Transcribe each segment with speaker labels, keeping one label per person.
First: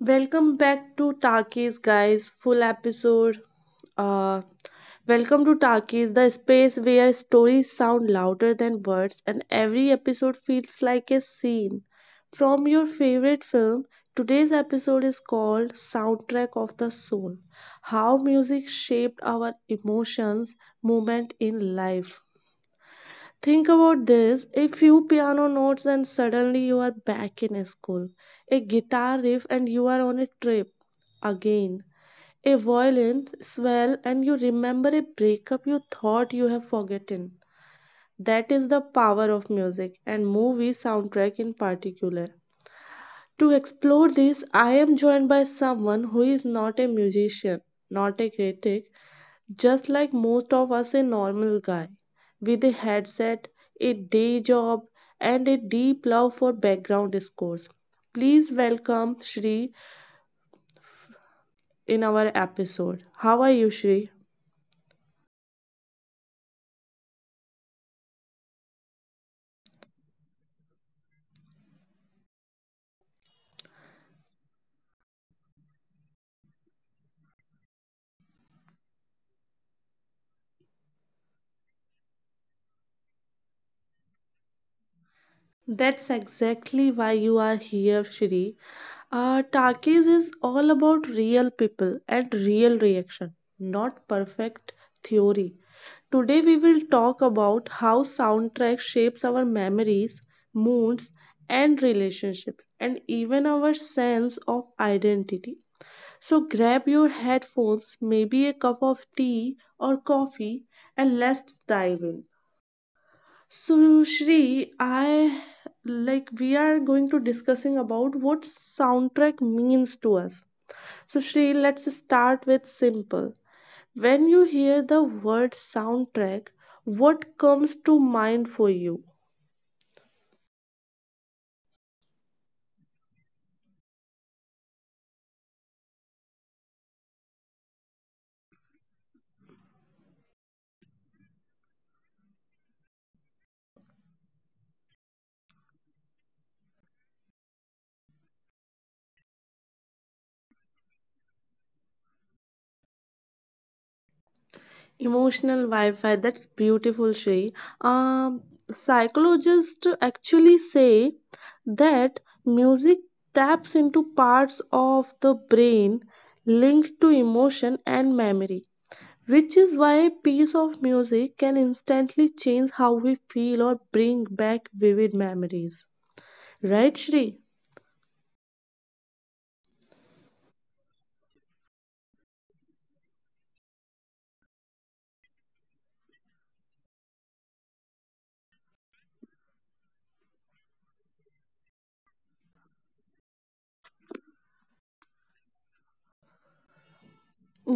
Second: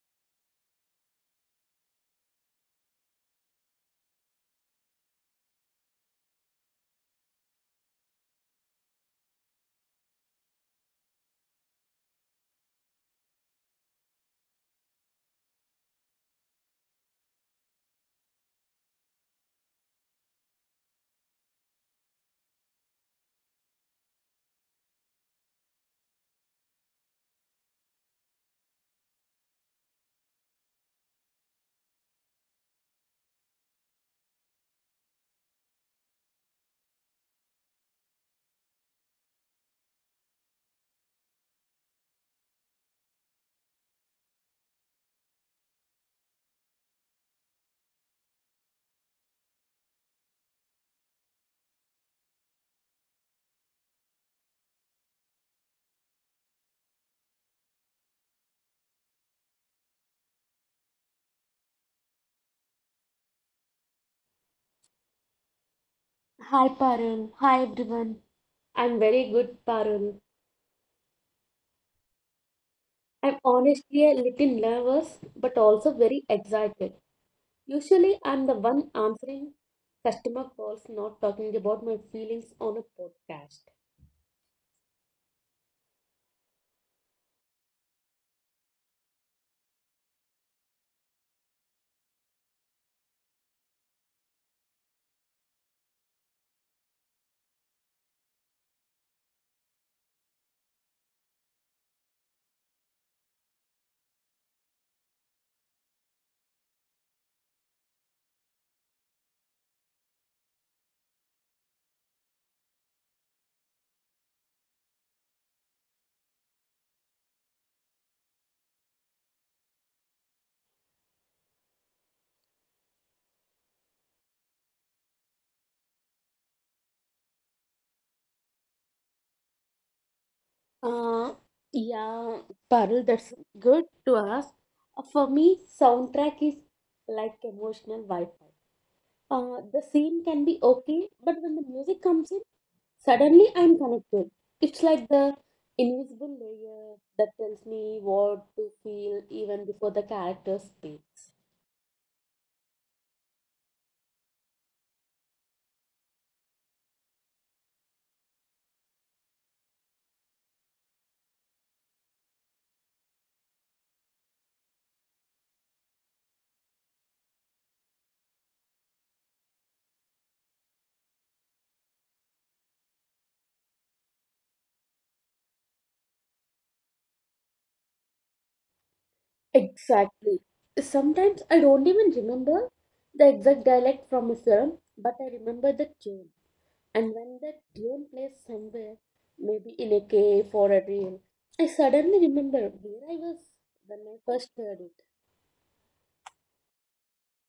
Speaker 1: Welcome back to Takis, guys. Full episode. Uh, Welcome to Takis, the space where stories sound louder than words, and every episode feels like a scene from your favorite film. Today's episode is called Soundtrack of the Soul: How Music Shaped Our Emotions Moment in Life. Think about this: a few piano notes, and suddenly you are back in school. A guitar riff, and you are on a trip again. A violin swell, and you remember a breakup you thought you have forgotten. That is the power of music and movie soundtrack in particular. To explore this, I am joined by someone who is not a musician, not a critic, just like most of us, a normal guy with a headset, a day job, and a deep love for background scores. Please welcome Shri in our episode. How are you, Shri?
Speaker 2: Hi Parul, hi everyone. I'm very good, Parul. I'm honestly a little nervous, but also very excited. Usually, I'm the one answering customer calls, not talking about my feelings on a podcast.
Speaker 1: That's exactly why you are here, Shri. Takis is all about real people and real reaction, not perfect theory. Today we will talk about how soundtrack shapes our memories, moods, and relationships, and even our sense of identity. So grab your headphones, maybe a cup of tea or coffee, and let's dive in. So, Shri, I like we are going to discussing about what soundtrack means to us. So, Shri, let's start with simple. When you hear the word soundtrack, what comes to mind for you?
Speaker 2: Uh, yeah, Parul, that's good to ask. For me, soundtrack is like emotional Wi-Fi. The scene can be okay, but when the music comes in. Suddenly, I'm connected. It's like the invisible layer that tells me what to feel even before the character speaks.
Speaker 1: Emotional Wi-Fi. That's beautiful, Shri. Um, Psychologists actually say that music taps into parts of the brain linked to emotion and memory, which is why a piece of music can instantly change how we feel or bring back vivid memories. Right, Shri?
Speaker 2: Exactly. Sometimes I don't even remember the exact dialect from a film, but I remember the tune. And when that tune plays somewhere, maybe in a cave or a reel, I suddenly remember where I was when I first heard it.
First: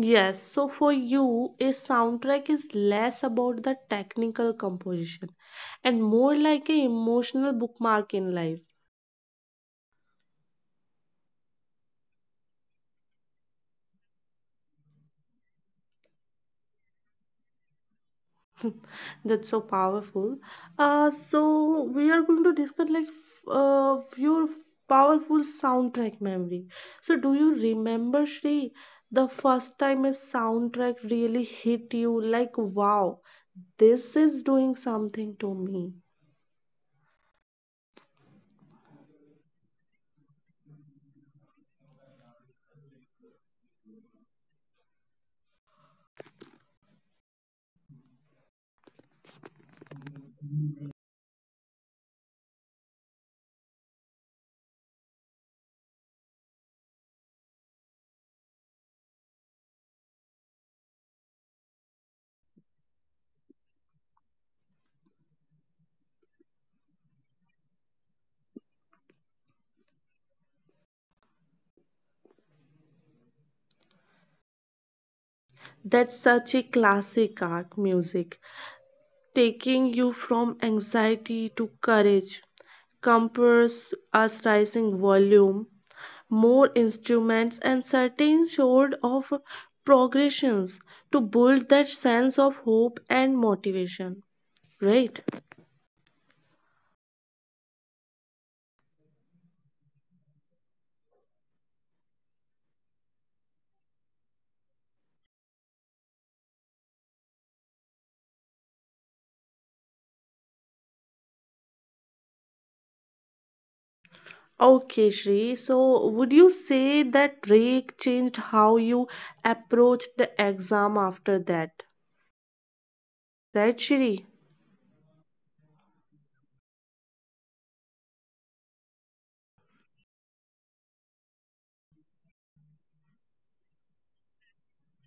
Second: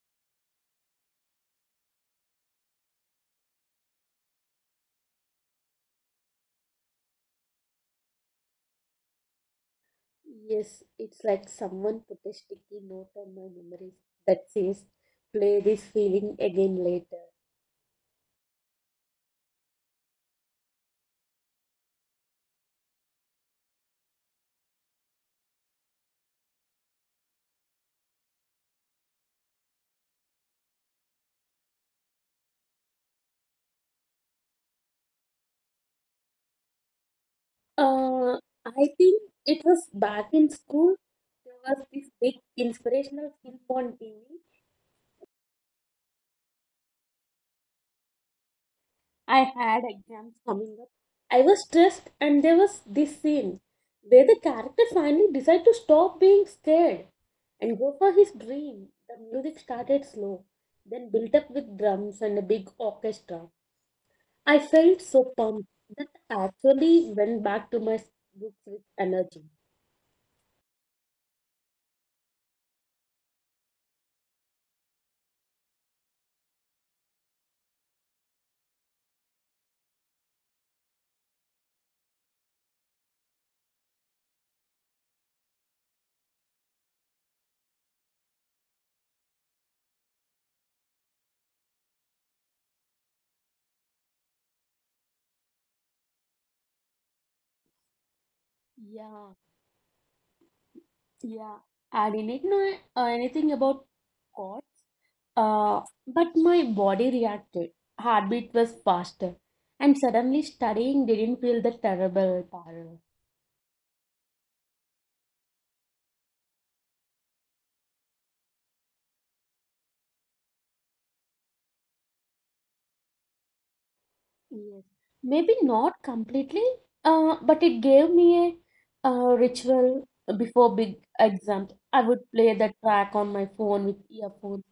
Speaker 1: Yes, so for you, a soundtrack is less about the technical composition and more like an emotional bookmark in life.
Speaker 2: Yes, it's like someone put a sticky note on my memories that says, play this feeling again later.
Speaker 1: That's so powerful. So we are going to discuss like your powerful soundtrack memory. So do you remember, Shri, the first time a soundtrack really hit you like, wow, this is doing something to me?
Speaker 2: Uh, I think it was back in school. There was this big inspirational film on TV. I had exams coming up. I was stressed, and there was this scene where the character finally decided to stop being scared and go for his dream. The music started slow, then built up with drums and a big orchestra. I felt so pumped that I actually went back to my books with energy.
Speaker 1: That's such a classic art music, taking you from anxiety to courage. Compass us rising volume, more instruments, and certain sort of progressions to build that sense of hope and motivation. Right.
Speaker 2: Yeah, yeah. I didn't know anything about God, uh, but my body reacted. Heartbeat was faster, and suddenly studying didn't feel the terrible power.
Speaker 1: Okay, Shri. So, would you say that break changed how you approached the exam after that? Right, Shri?
Speaker 2: Yes, maybe not completely, but it gave me a ritual before big exams. I would play the track on my phone with earphones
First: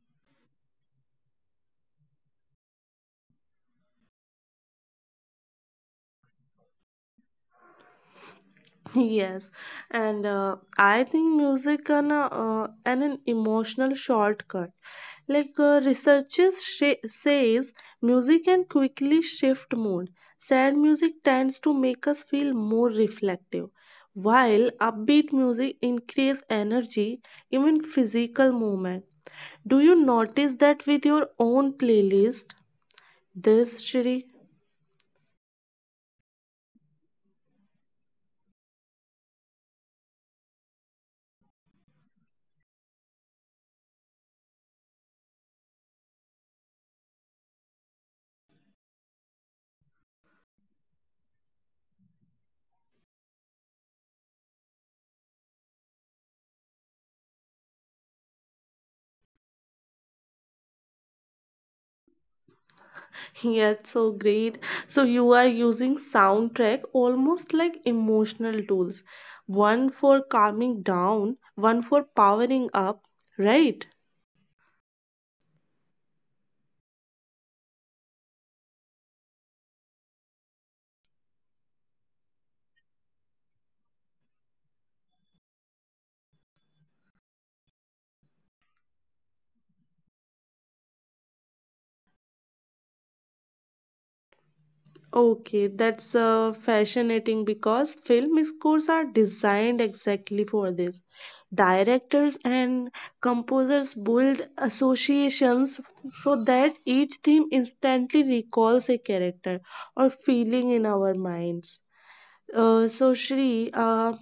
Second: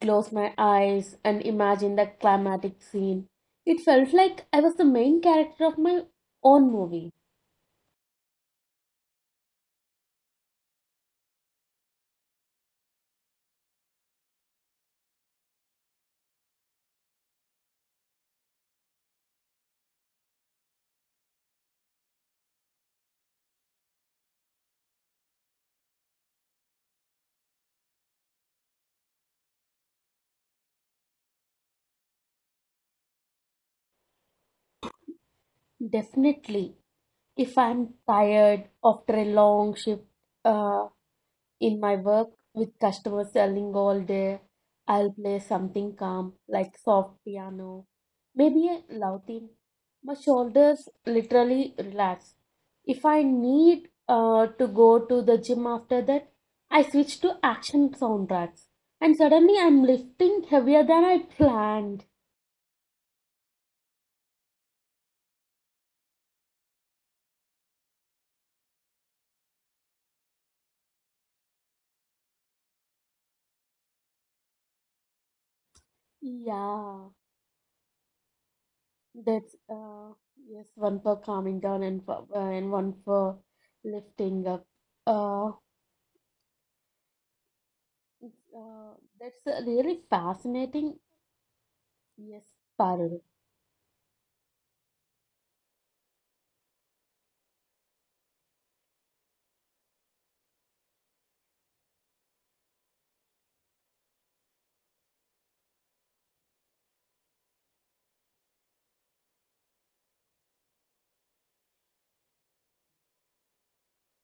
Speaker 2: close my eyes and imagine that climatic scene. It felt like I was the main character of my own movie.
Speaker 1: Yes, and I think music can and an emotional shortcut. Like researchers says, music can quickly shift mood. Sad music tends to make us feel more reflective, while upbeat music increase energy, even physical movement. Do you notice that with your own playlist? This, Shri?
Speaker 2: Definitely, if I'm tired after a long shift, uh, In my work with customers selling all day, I'll play something calm like soft piano, maybe a loud theme. My shoulders literally relax. If I need to go to the gym after that, I switch to action soundtracks and suddenly I'm lifting heavier than I planned.
Speaker 1: Yeah, so great. So you are using soundtrack almost like emotional tools. One for calming down, one for powering up, right?
Speaker 2: Yeah, that's yes, one for calming down and one for lifting up. Uh, that's a really fascinating. Yes, Parul.
Speaker 1: Okay, that's fascinating because film scores are designed exactly for this. Directors and composers build associations so that each theme instantly recalls a character or feeling in our minds. So, Shri,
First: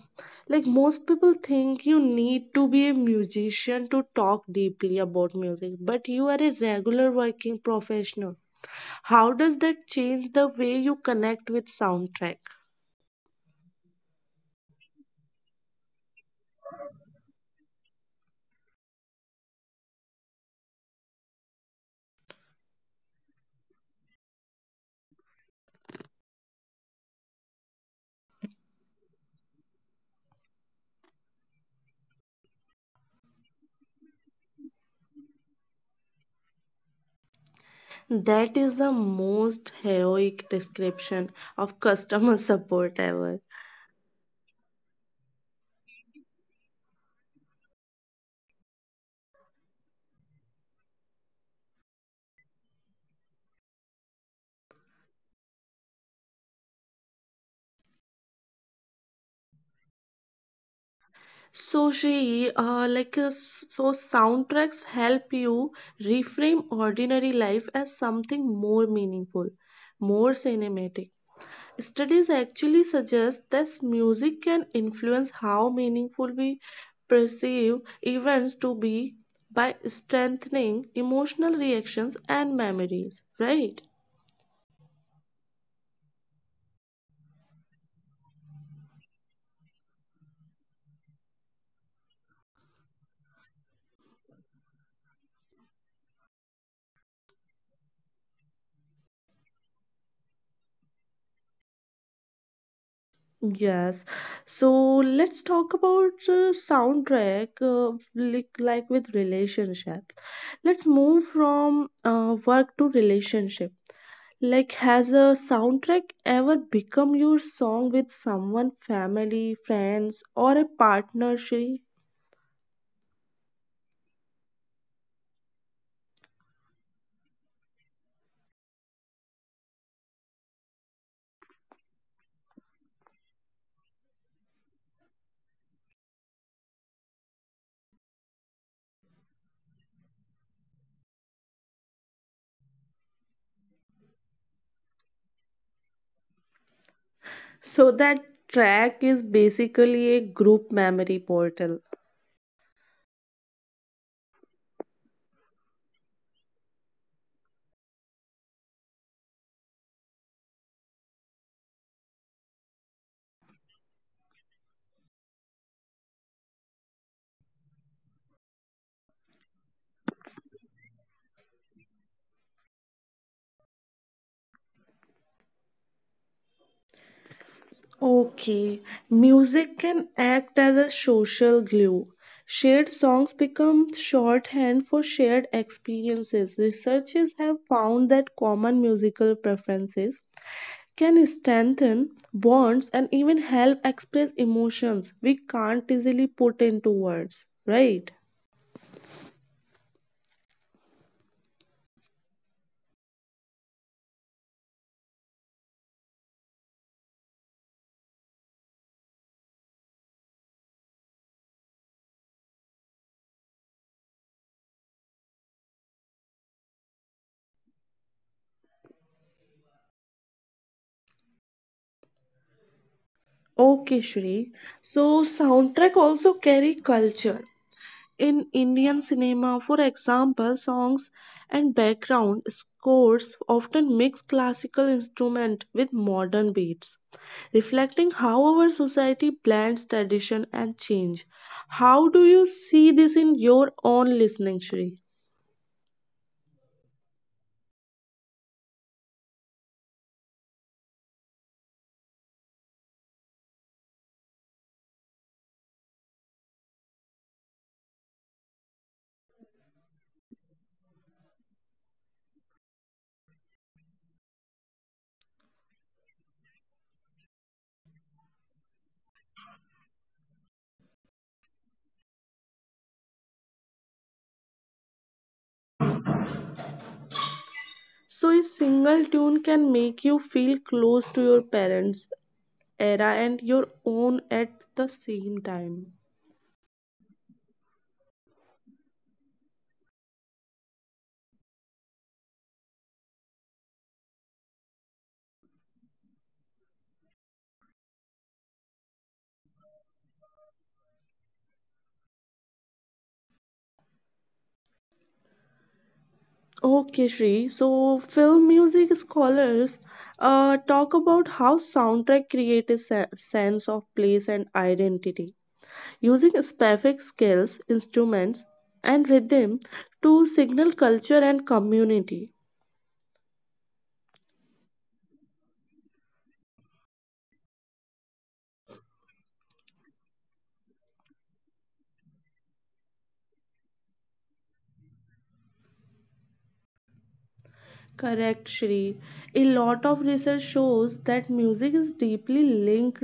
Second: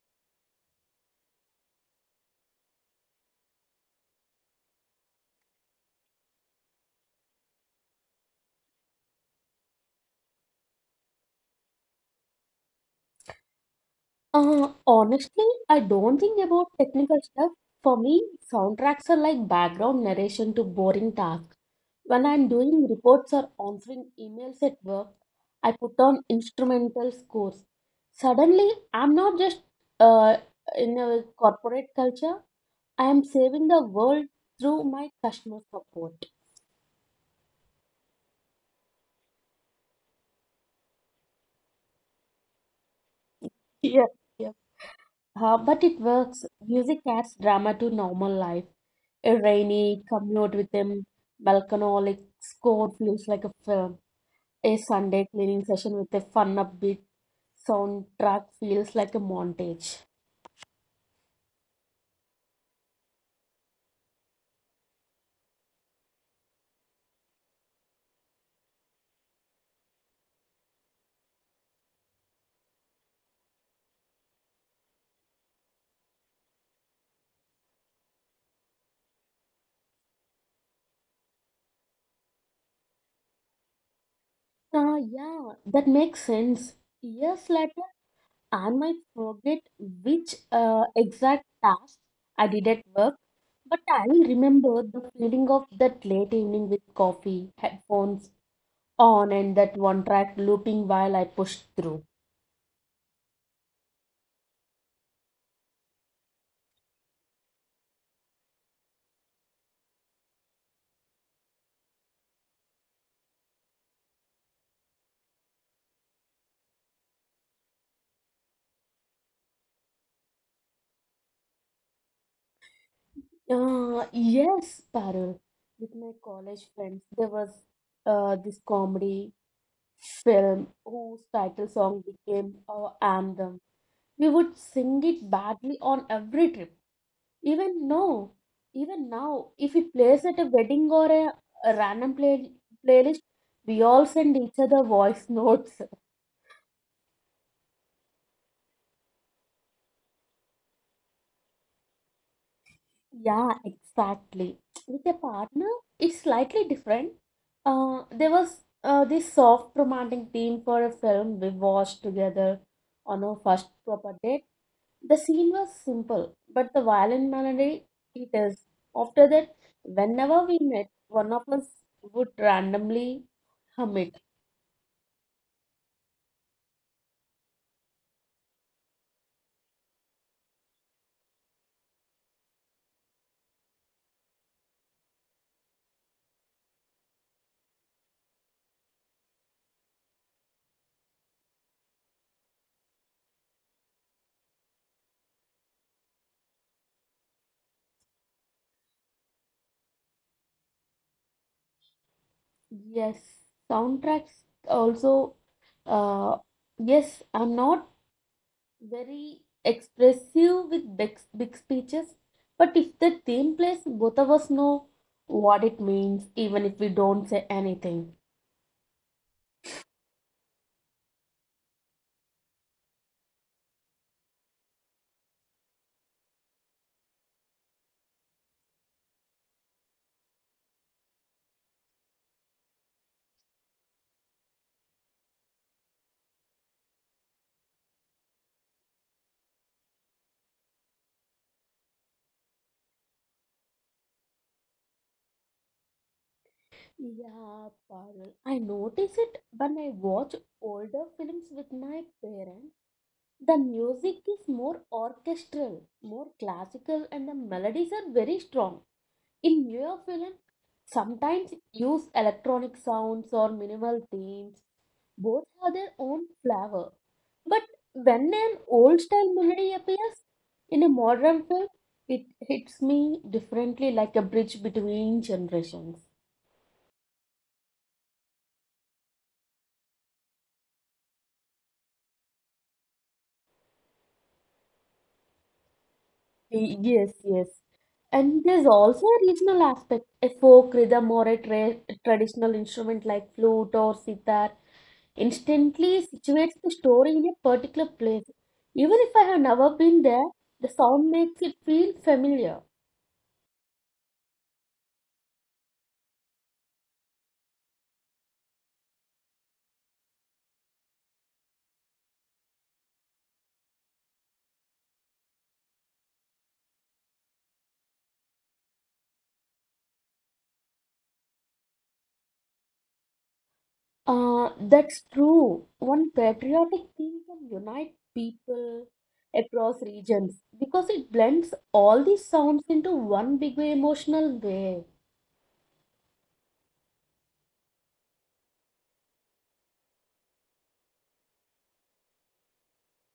Speaker 1: like most people think you need to be a musician to talk deeply about music, but you are a regular working professional. How does that change the way you connect with soundtrack?
Speaker 2: Honestly, I don't think about technical stuff. For me, soundtracks are like background narration to boring tasks. When I'm doing reports or answering emails at work, I put on instrumental scores. Suddenly, I'm not just uh, in a corporate culture, I am saving the world through my customer support.
Speaker 1: That is the most heroic description of customer support ever.
Speaker 2: Yeah. But it works. Music adds drama to normal life. A rainy commute with a melancholic score feels like a film. A Sunday cleaning session with a fun upbeat soundtrack feels like a montage.
Speaker 1: So, Shri, so soundtracks help you reframe ordinary life as something more meaningful, more cinematic. Studies actually suggest that music can influence how meaningful we perceive events to be by strengthening emotional reactions and memories, right?
Speaker 2: Ah, yeah, that makes sense. Years later, I might forget which exact task I did at work, but I will remember the feeling of that late evening with coffee, headphones, on and that one track looping while I pushed through.
Speaker 1: Yes. So let's talk about soundtrack like with relationships. Let's move from work to relationship. Like, has a soundtrack ever become your song with someone, family, friends, or a partner, Shri?
Speaker 2: Yes, Parul. With my college friends, there was this comedy film whose title song became our anthem. We would sing it badly on every trip. Even now, even now, if it plays at a wedding or a random playlist, we all send each other voice notes.
Speaker 1: So that track is basically a group memory portal.
Speaker 2: Yeah, exactly. With a partner, it's slightly different. There was this soft romantic theme for a film we watched together on our first proper date. The scene was simple, but the violin melody it is. After that, whenever we met, one of us would randomly hum it.
Speaker 1: Okay, music can act as a social glue. Shared songs become shorthand for shared experiences. Researchers have found that common musical preferences can strengthen bonds and even help express emotions we can't easily put into words, right?
Speaker 2: Yes, soundtracks also. Uh, yes, I'm not very expressive with big, big speeches. But if the theme plays, both of us know what it means, even if we don't say anything.
Speaker 1: Okay, Shri. So, soundtrack also carry culture. In Indian cinema, for example, songs and background scores often mix classical instruments with modern beats, reflecting how our society blends tradition and change. How do you see this in your own listening, Shri?
Speaker 2: Yeah, Parul. I notice it when I watch older films with my parents. The music is more orchestral, more classical, and the melodies are very strong. In newer films, sometimes use electronic sounds or minimal themes. Both have their own flavor. But when an old style melody appears in a modern film, it hits me differently like a bridge between generations.
Speaker 1: So, a single tune can make you feel close to your parents' era and your own at the same time.
Speaker 2: Yes, yes. And there's also a regional aspect. A folk rhythm or a traditional instrument like flute or sitar instantly situates the story in a particular place. Even if I have never been there, the sound makes it feel familiar.
Speaker 1: Okay, Shri. So, film music scholars talk about how soundtrack create a sense of place and identity, using specific skills, instruments, and rhythm to signal culture and community.
Speaker 2: That's true. One patriotic theme can unite people across regions because it blends all these sounds into one big emotional wave.
Speaker 1: Correct, Shri. A lot of research shows that music is deeply linked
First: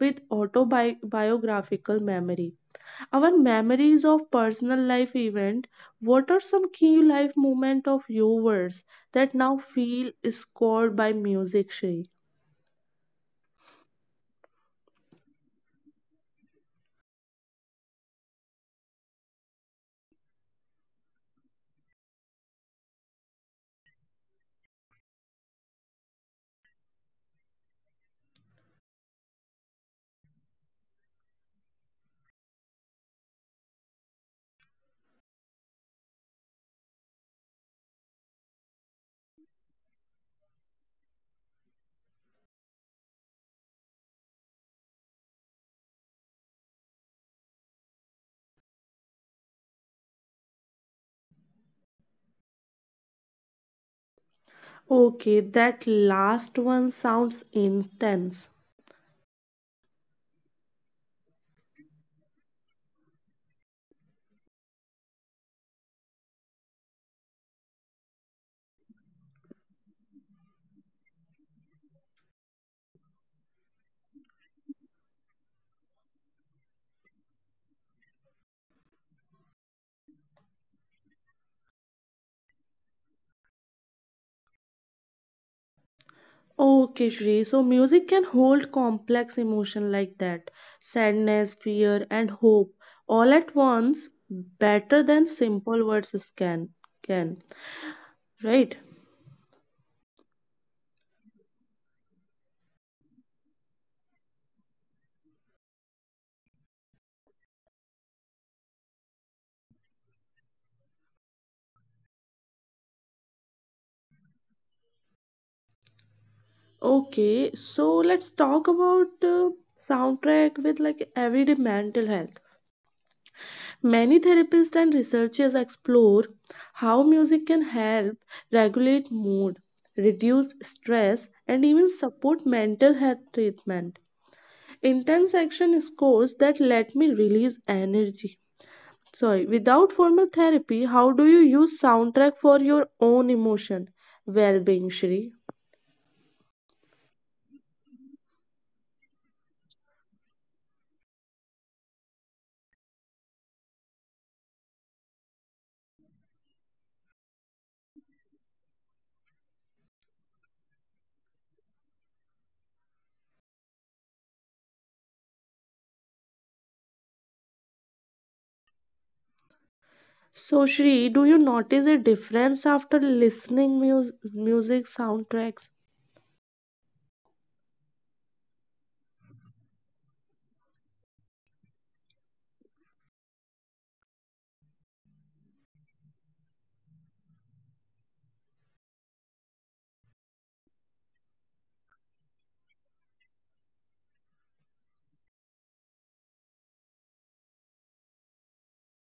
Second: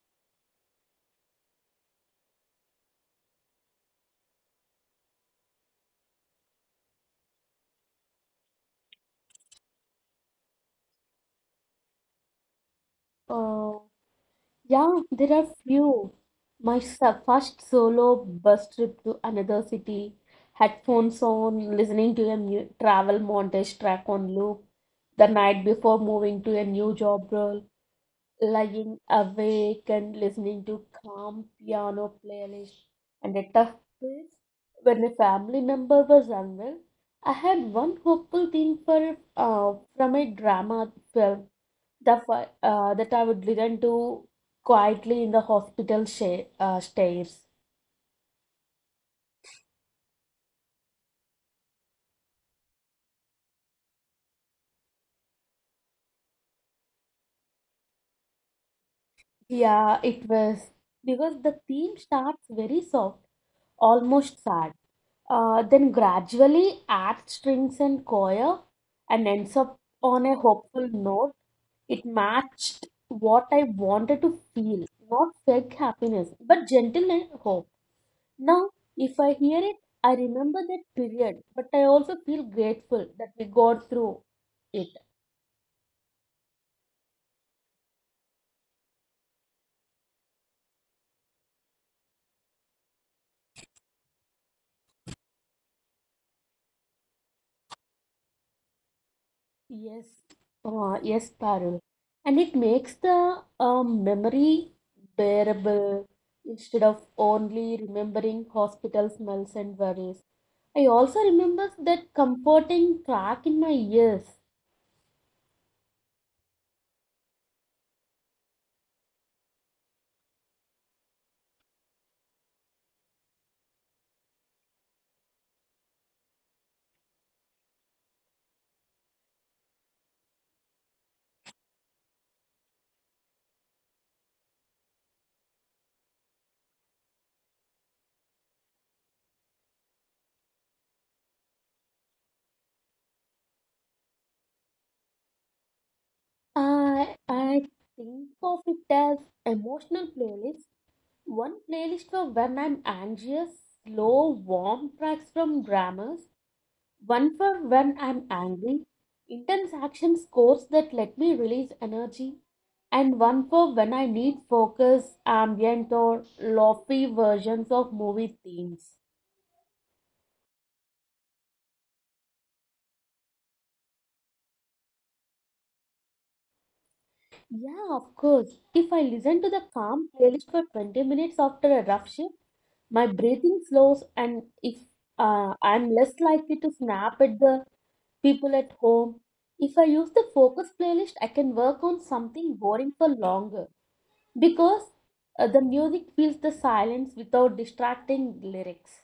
Speaker 1: with autobiographical memory. Our memories of personal life event, what are some key life moment of yours that now feel scored by music, Shri?
Speaker 2: Uh, yeah, there are few. My first solo bus trip to another city, headphones on, listening to a new travel montage track on loop the night before moving to a new job role. Lying awake and listening to calm piano playlist and a tough place. When a family member was unwell, I had one hopeful thing for from a drama film that I would listen to quietly in the hospital stairs.
Speaker 1: Okay, that last one sounds intense.
Speaker 2: Yeah, it was because the theme starts very soft, almost sad. Then gradually adds strings and choir and ends up on a hopeful note. It matched what I wanted to feel, not fake happiness, but gentle and hope. Now, if I hear it, I remember that period, but I also feel grateful that we got through it.
Speaker 1: Okay, Shri. So music can hold complex emotion like that, sadness, fear, and hope all at once, better than simple words is can, right?
Speaker 2: Yes, yes, Parul. And it makes the memory bearable instead of only remembering hospital smells and worries. I also remember that comforting crack in my ears.
Speaker 1: Okay, so let's talk about soundtrack with like everyday mental health. Many therapists and researchers explore how music can help regulate mood, reduce stress, and even support mental health treatment intense action scores that let me release energy. Sorry, without formal therapy, how do you use soundtrack for your own emotion well-being, Shri?
Speaker 2: I think of it as emotional playlist. One playlist for when I'm anxious, slow, warm tracks from dramas, one for when I'm angry, intense action scores that let me release energy, and one for when I need focus, ambient, or lofty versions of movie themes.
Speaker 1: So, Shri, do you notice a difference after listening music soundtracks?
Speaker 2: Yeah, of course. If I listen to the calm playlist for 20 minutes after a rough shift, my breathing slows, and if I'm less likely to snap at the people at home. If I use the focus playlist, I can work on something boring for longer, because the music fills the silence without distracting lyrics.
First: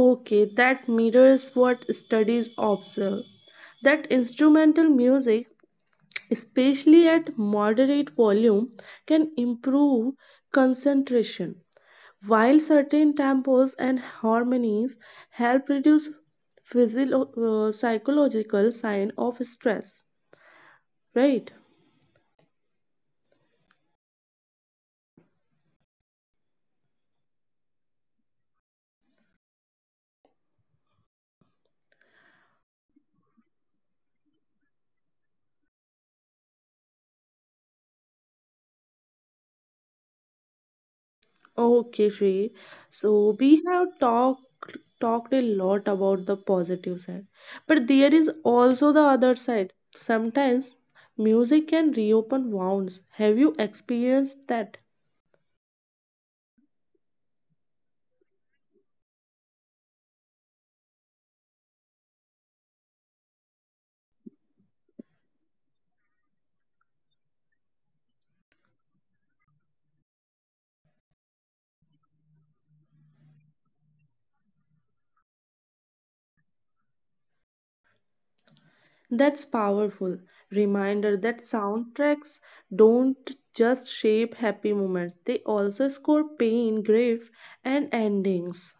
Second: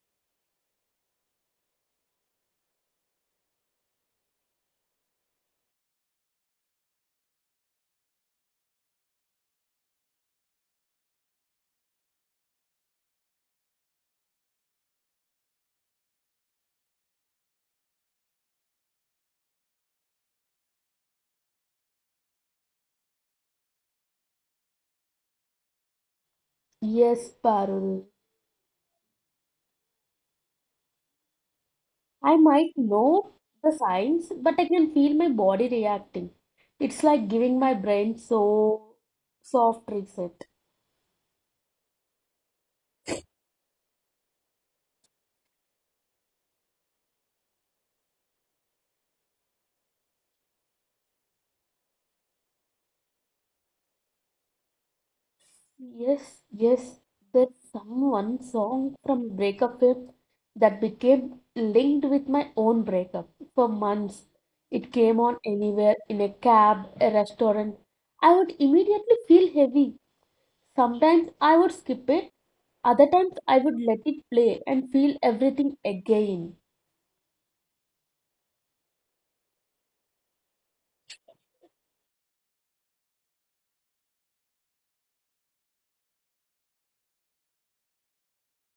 Speaker 1: Okay, that mirrors what studies observe, that instrumental music, especially at moderate volume, can improve concentration, while certain tempos and harmonies help reduce psychological sign of stress, right?
Speaker 2: Yes, Parul. I might know the signs, but I can feel my body reacting. It's like giving my brain so soft reset.
Speaker 1: Okay, Shri. So we have talked a lot about the positive side, but there is also the other side. Sometimes music can reopen wounds. Have you experienced that?
Speaker 2: Yes, yes. There's some one song from breakup film that became linked with my own breakup for months. It came on anywhere in a cab, a restaurant. I would immediately feel heavy. Sometimes I would skip it, other times I would let it play and feel everything again.
Speaker 1: That's powerful reminder that soundtracks don't just shape happy moments, they also score pain, grief, and endings.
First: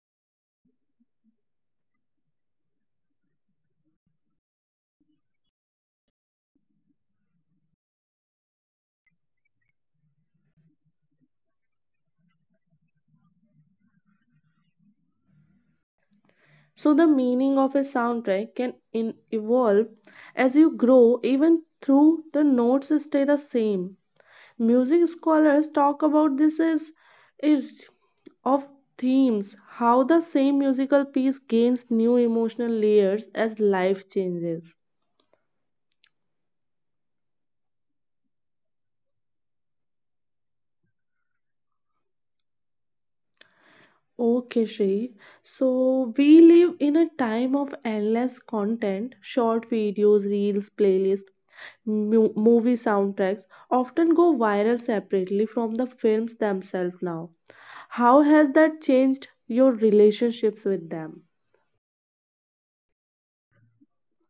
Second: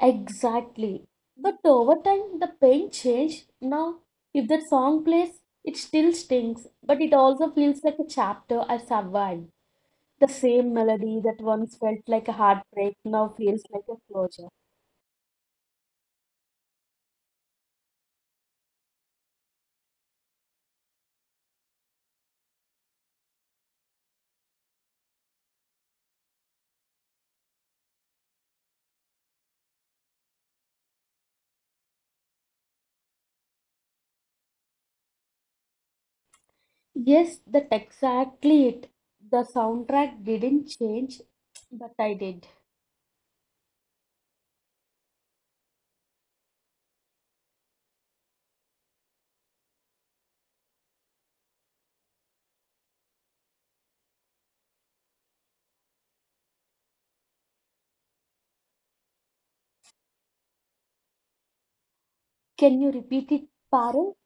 Speaker 2: Exactly. But over time, the pain changed. Now, if that song plays, it still stings, but it also feels like a chapter I survived. The same melody that once felt like a heartbreak now feels like a closure.
Speaker 1: So the meaning of a soundtrack can evolve as you grow, even through the notes stay the same. Music scholars talk about this as a of themes, how the same musical piece gains new emotional layers as life changes.
Speaker 2: Yes, that's exactly it. The soundtrack didn't change, but I did.
Speaker 1: Okay, Shri. So we live in a time of endless content, short videos, reels, playlists, movie soundtracks often go viral separately from the films themselves now. How has that changed your relationships with them?
Speaker 2: Can you repeat it, Parul?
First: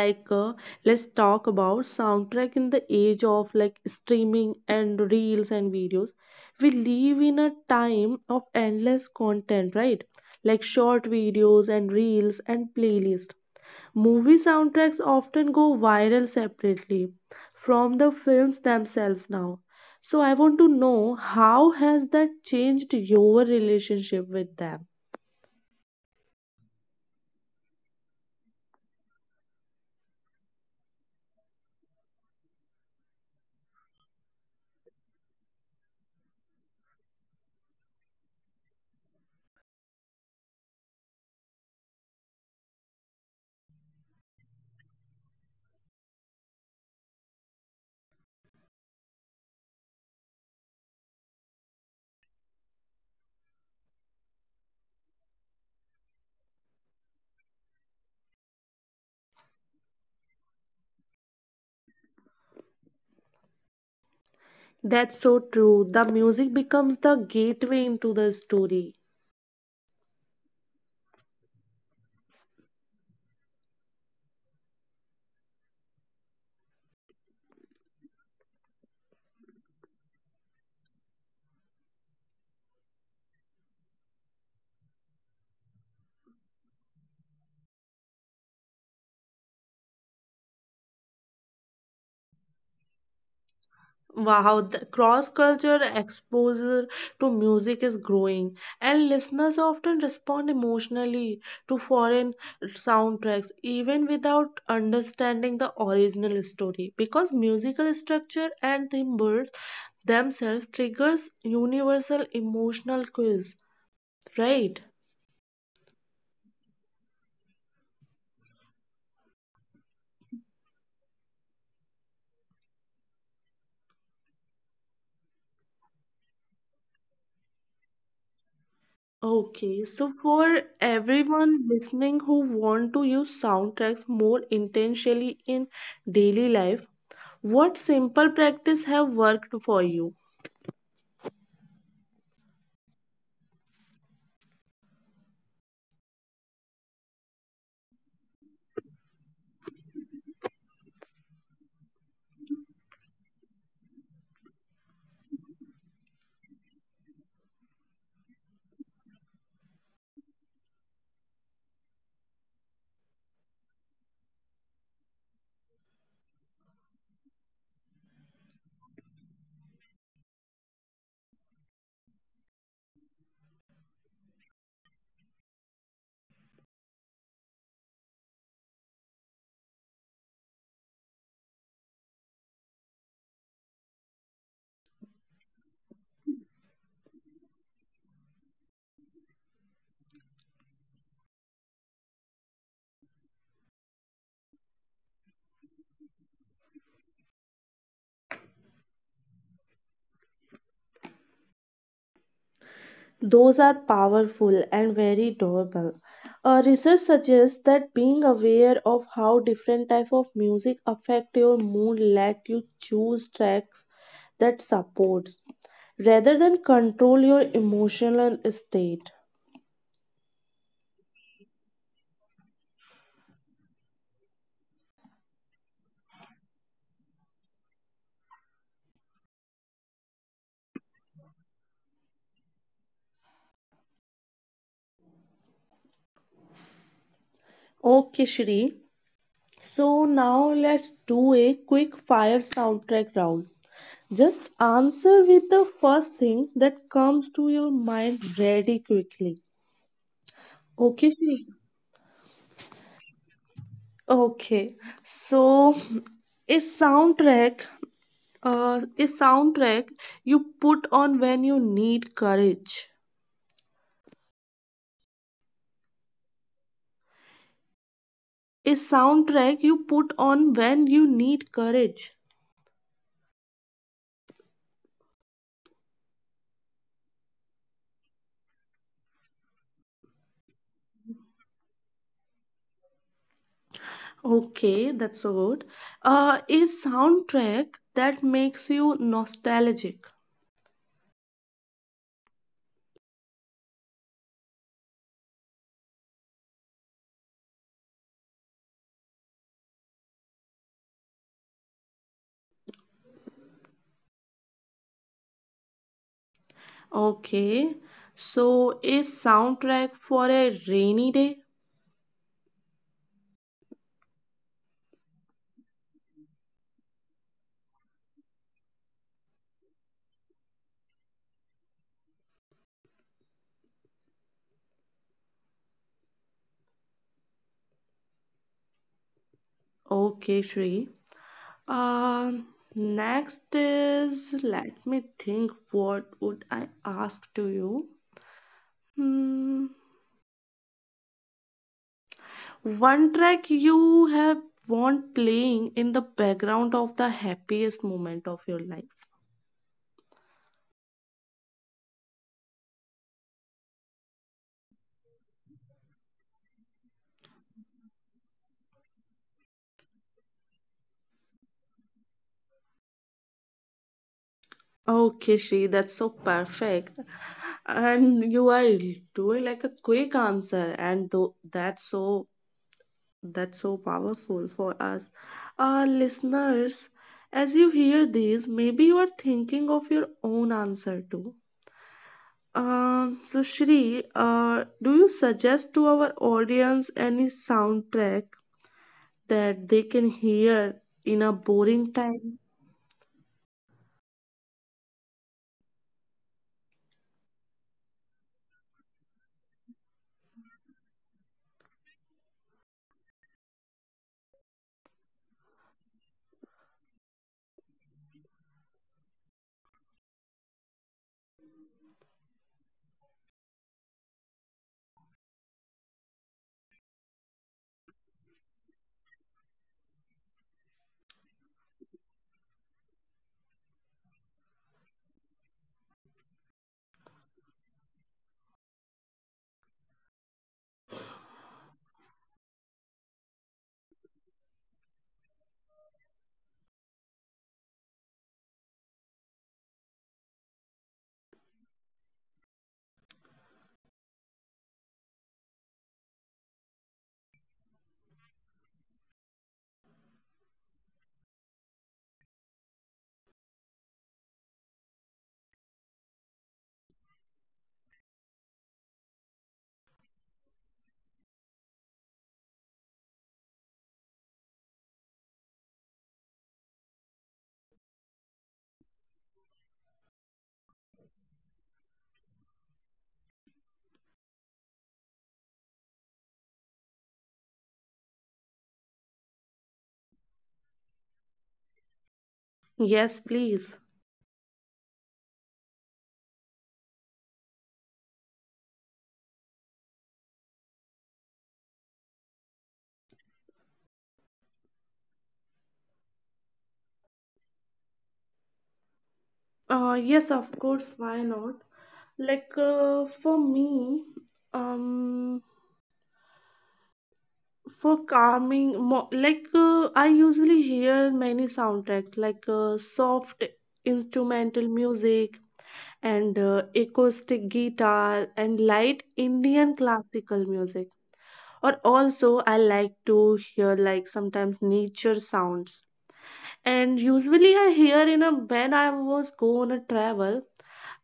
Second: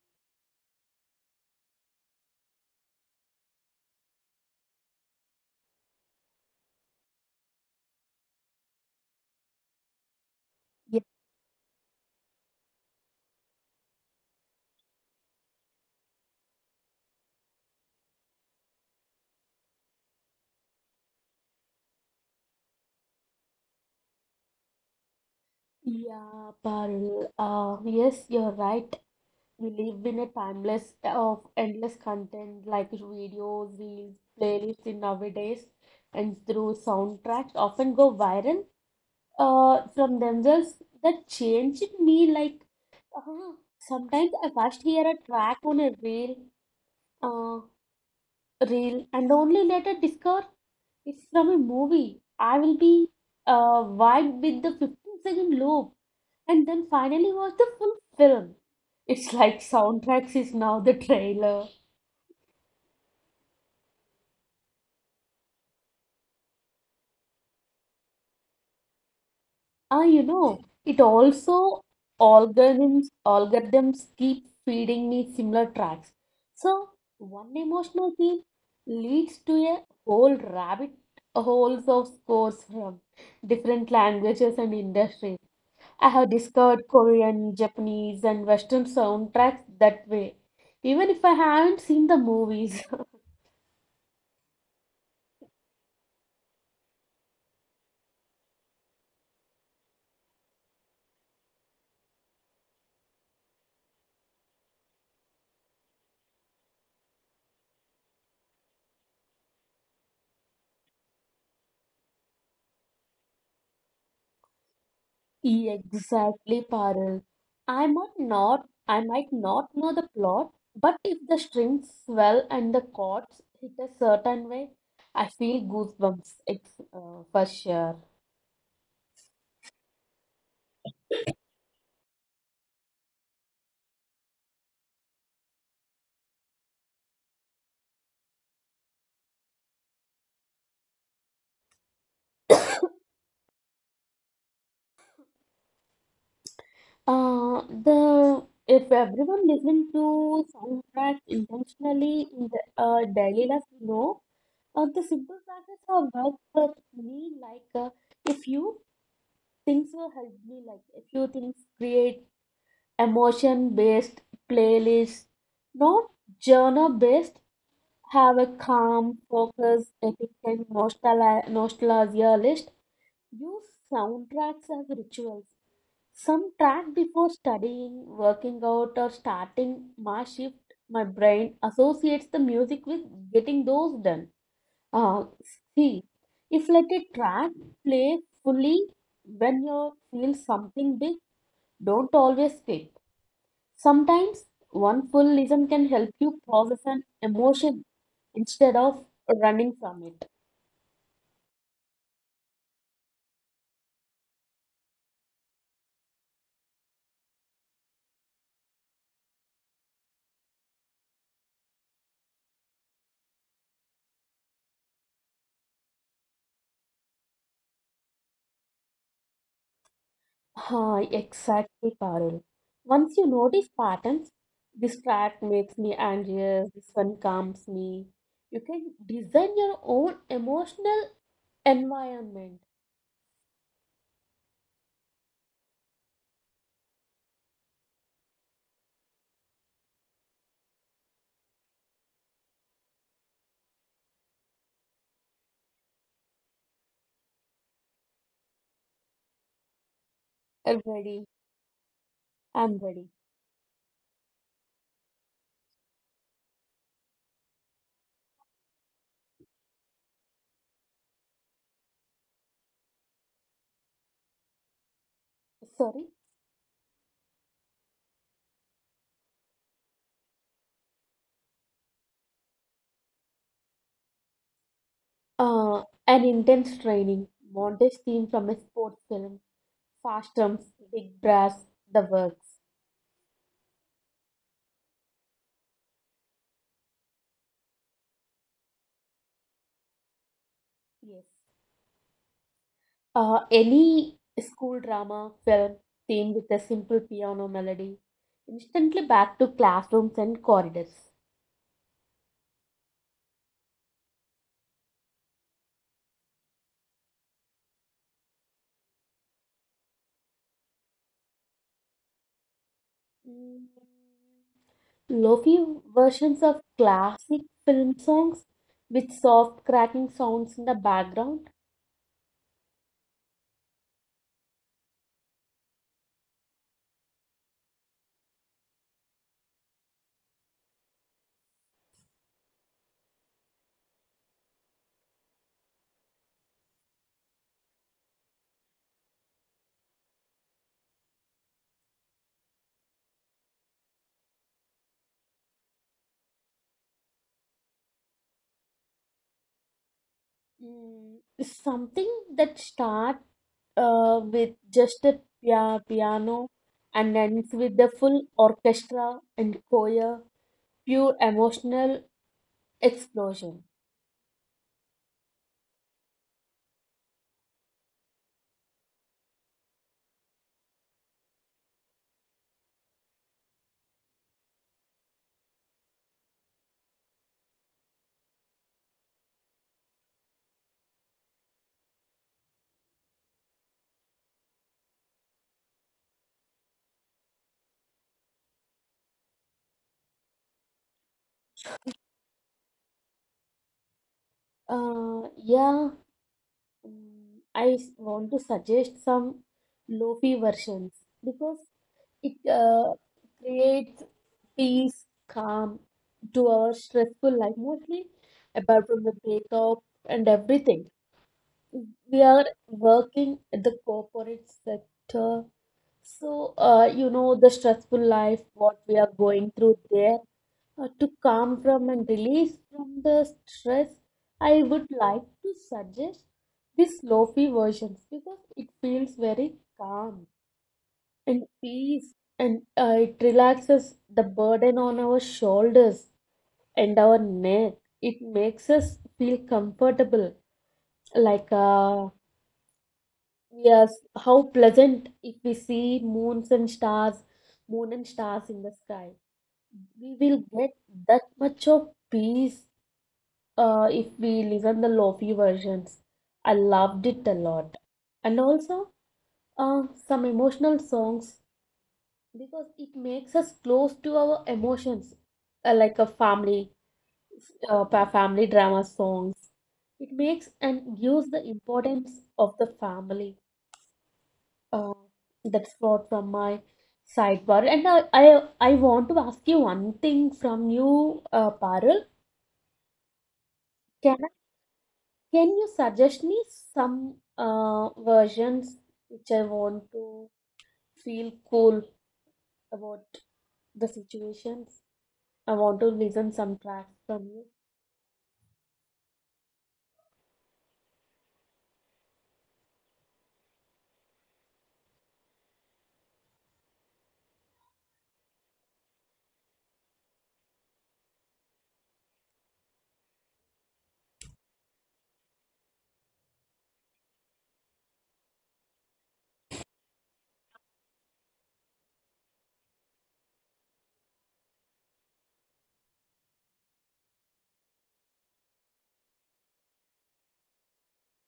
Speaker 1: Like let's talk about soundtrack in the age of like streaming and reels and videos. We live in a time of endless content, right? Like short videos and reels and playlists. Movie soundtracks often go viral separately from the films themselves now, so I want to know, how has that changed your relationship with them?
Speaker 2: Yeah, Parul. Yes, you're right. We live in a timeless of endless content like videos, reels, playlists in nowadays, and through soundtracks often go viral from themselves. That changed me. Like uh, sometimes I first hear a track on a reel. Uh, Reel and only later discover it's from a movie. I will be vibed with the 15-second loop and then finally watch the full film. It's like soundtracks is now the trailer.
Speaker 1: That's so true, the music becomes the gateway into the story.
Speaker 2: Ah, it also algorithms keep feeding me similar tracks. So one emotional theme leads to a whole rabbit holes of scores from different languages and industries. I have discovered Korean, Japanese, and Western soundtracks that way, even if I haven't seen the movies.
Speaker 1: Wow, the cross-culture exposure to music is growing, and listeners often respond emotionally to foreign soundtracks even without understanding the original story, because musical structure and timbres themselves triggers universal emotional cues, right?
Speaker 2: Exactly, Parul. I might not know the plot, but if the strings swell and the chords hit a certain way, I feel goosebumps. It's for sure.
Speaker 1: Okay, so for everyone listening who want to use soundtracks more intentionally in daily life, what simple practice have worked for you?
Speaker 2: The if everyone listen to soundtracks intentionally in the daily life, the simple practice of work for me, like a few things will help me, like a few things create emotion-based playlist, not genre-based. Have a calm, focus, epic, and nostalgia list. Use soundtracks as rituals. Some track before studying, working out, or starting my shift, my brain associates the music with getting those done. Uh, See, if let a track play fully when you feel something big, don't always skip. Sometimes one full listen can help you process an emotion instead of running from it.
Speaker 1: Those are powerful and very doable. Research suggests that being aware of how different type of music affect your mood let you choose tracks that supports rather than control your emotional state.
Speaker 2: Ah, exactly, Parul. Once you notice patterns, this track makes me anxious, this one calms me. You can design your own emotional environment.
Speaker 1: Okay, Shri. So now let's do a quick fire soundtrack round. Just answer with the first thing that comes to your mind very quickly.
Speaker 2: I'm ready.
Speaker 1: Okay. Shri?
Speaker 2: I'm ready.
Speaker 1: Okay. So a soundtrack a soundtrack you put on when you need courage.
Speaker 2: Sorry.
Speaker 1: A soundtrack you put on when you need courage.
Speaker 2: An intense training, montage theme from a sports film, fast jumps, big brass, the works.
Speaker 1: Okay, that's so good. A soundtrack that makes you
Speaker 2: Yes.
Speaker 1: nostalgic.
Speaker 2: Any school drama film themed with a simple piano melody, instantly back to classrooms and corridors.
Speaker 1: Okay, so a soundtrack for a rainy day.
Speaker 2: Mm, Lofi versions of classic film songs with soft cracking sounds in the background.
Speaker 1: Okay, Shri. Um, next is let me think. What would I ask to you? Hmm. One track you have want playing in the background of the happiest moment of your life.
Speaker 2: Mm, Something that starts with just a piano and ends with the full orchestra and choir, pure emotional explosion.
Speaker 1: Okay, Shri, that's so perfect. And you are doing like a quick answer, and though that's so, that's so powerful for us. Our listeners, as you hear these, maybe you are thinking of your own answer too. So, Shri, do you suggest to our audience any soundtrack that they can hear in a boring time?
Speaker 2: Yeah, I want to suggest some lofi versions because it creates peace, calm to our stressful life, mostly apart from the breakup and everything we are working at the corporate sector. So, the stressful life, what we are going through there, to calm from and release from the stress, I would like to suggest these lofi versions because it feels very calm and peace and it relaxes the burden on our shoulders and our neck. It makes us feel comfortable, like yes, how pleasant if we see moons and stars, moon and stars in the sky. We will get that much of peace if we listen the lofi versions. I loved it a lot. And also some emotional songs because it makes us close to our emotions, like a family, family drama songs. It makes and gives the importance of the family Uh, that's what from my sidebar. And I want to ask you one thing from you, Parul.
Speaker 1: Yes,
Speaker 2: Can
Speaker 1: please.
Speaker 2: I, can you suggest me some versions which I want to feel cool about the situations? I want to listen some tracks from you.
Speaker 1: Yes, of course, why not? Like for me, um, for calming I usually hear many soundtracks like soft instrumental music and acoustic guitar and light Indian classical music, or also I like to hear like sometimes nature sounds. And usually I hear in a when I was go on a travel,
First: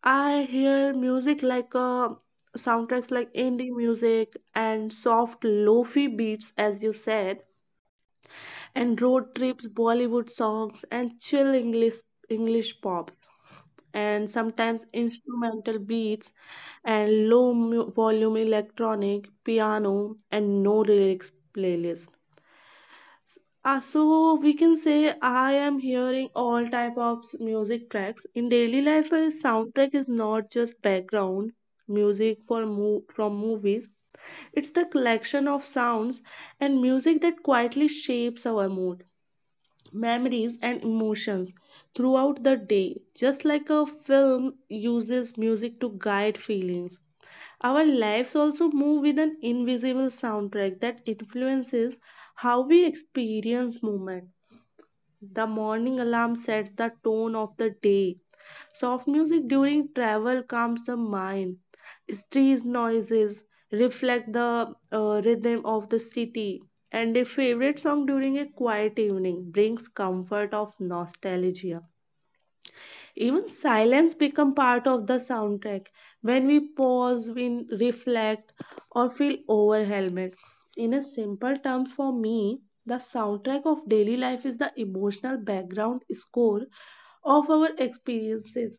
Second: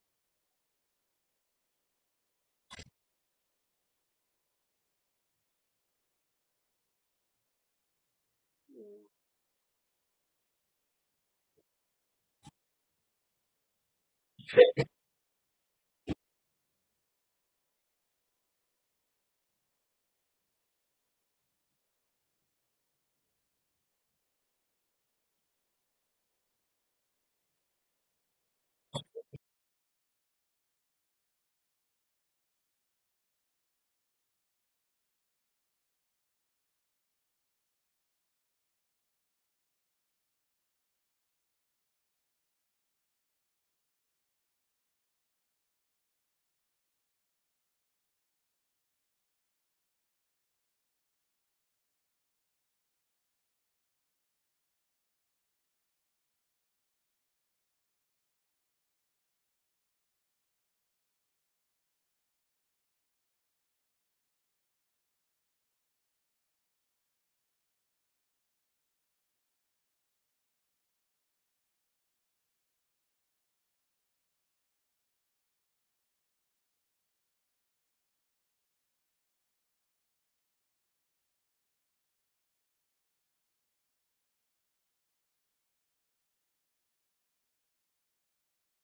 Speaker 1: I hear music like soundtracks like indie music and soft lofi beats, as you said, and road trips, Bollywood songs, and chill English pop, and sometimes instrumental beats and low volume electronic, piano, and no lyrics playlists. So we can say I am hearing all type of music tracks. In daily life, a soundtrack is not just background music for from movies. It's the collection of sounds and music that quietly shapes our mood, memories, and emotions throughout the day. Just like a film uses music to guide feelings, our lives also move with an invisible soundtrack that influences how we experience moment. The morning alarm sets the tone of the day. Soft music during travel calms the mind. Street noises reflect the rhythm of the city. And a favorite song during a quiet evening brings comfort of nostalgia. Even silence become part of the soundtrack when we pause, we reflect, or feel overwhelmed. In a simple terms, for me, the soundtrack of daily life is the emotional background score of our experiences.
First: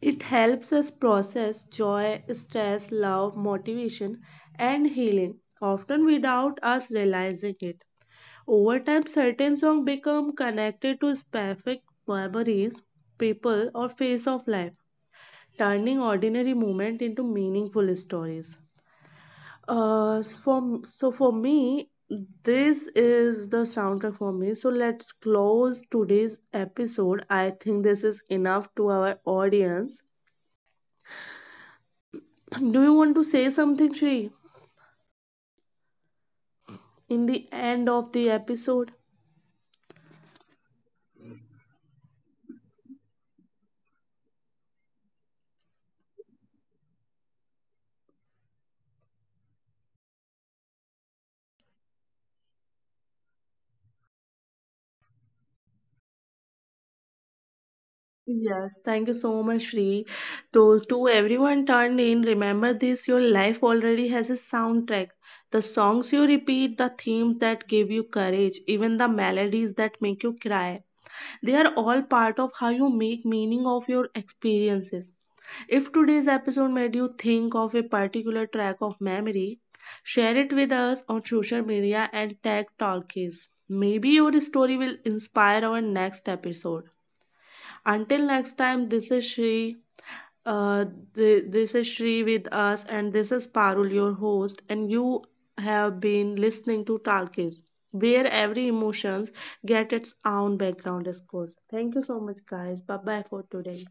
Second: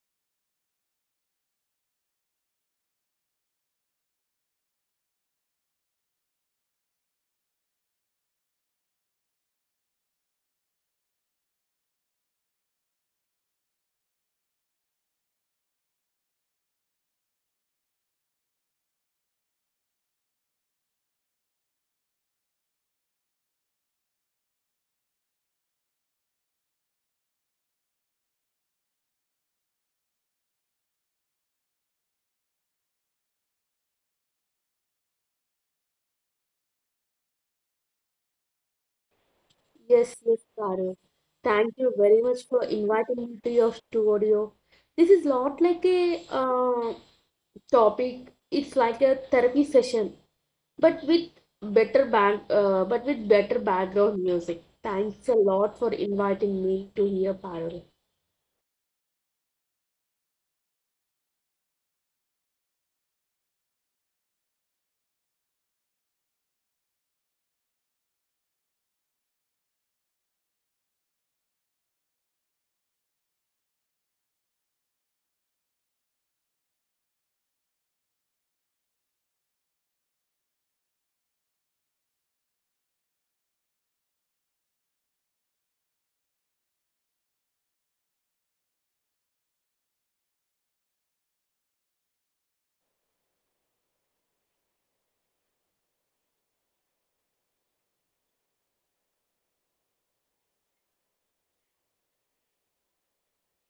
Speaker 1: It helps us process joy, stress, love, motivation, and healing, often without us realizing it. Over time, certain songs become connected to specific memories, people, or phase of life, turning ordinary moments into meaningful stories. So for me, this is the soundtrack for me. So let's close today's episode. I think this is enough to our audience. Do you want to say something, Shri, in the end of the episode?
Speaker 2: Yes, yes, Parul. Thank you very much for inviting me to your studio. This is not like a topic, it's like a therapy session, but with but with better background music. Thanks a lot for inviting me to hear Parul.
Speaker 1: Yes, thank you so much, Sri. To everyone turned in, remember this, your life already has a soundtrack. The songs you repeat, the themes that give you courage, even the melodies that make you cry. They are all part of how you make meaning of your experiences. If today's episode made you think of a particular track of memory, share it with us on social media and tag Talkies. Maybe your story will inspire our next episode. Until next time, this is Shri. Uh, this is Shri with us, and this is Parul, your host, and you have been listening to Talkies, where every emotions get its own background discourse. Thank you so much, guys. Bye bye for today.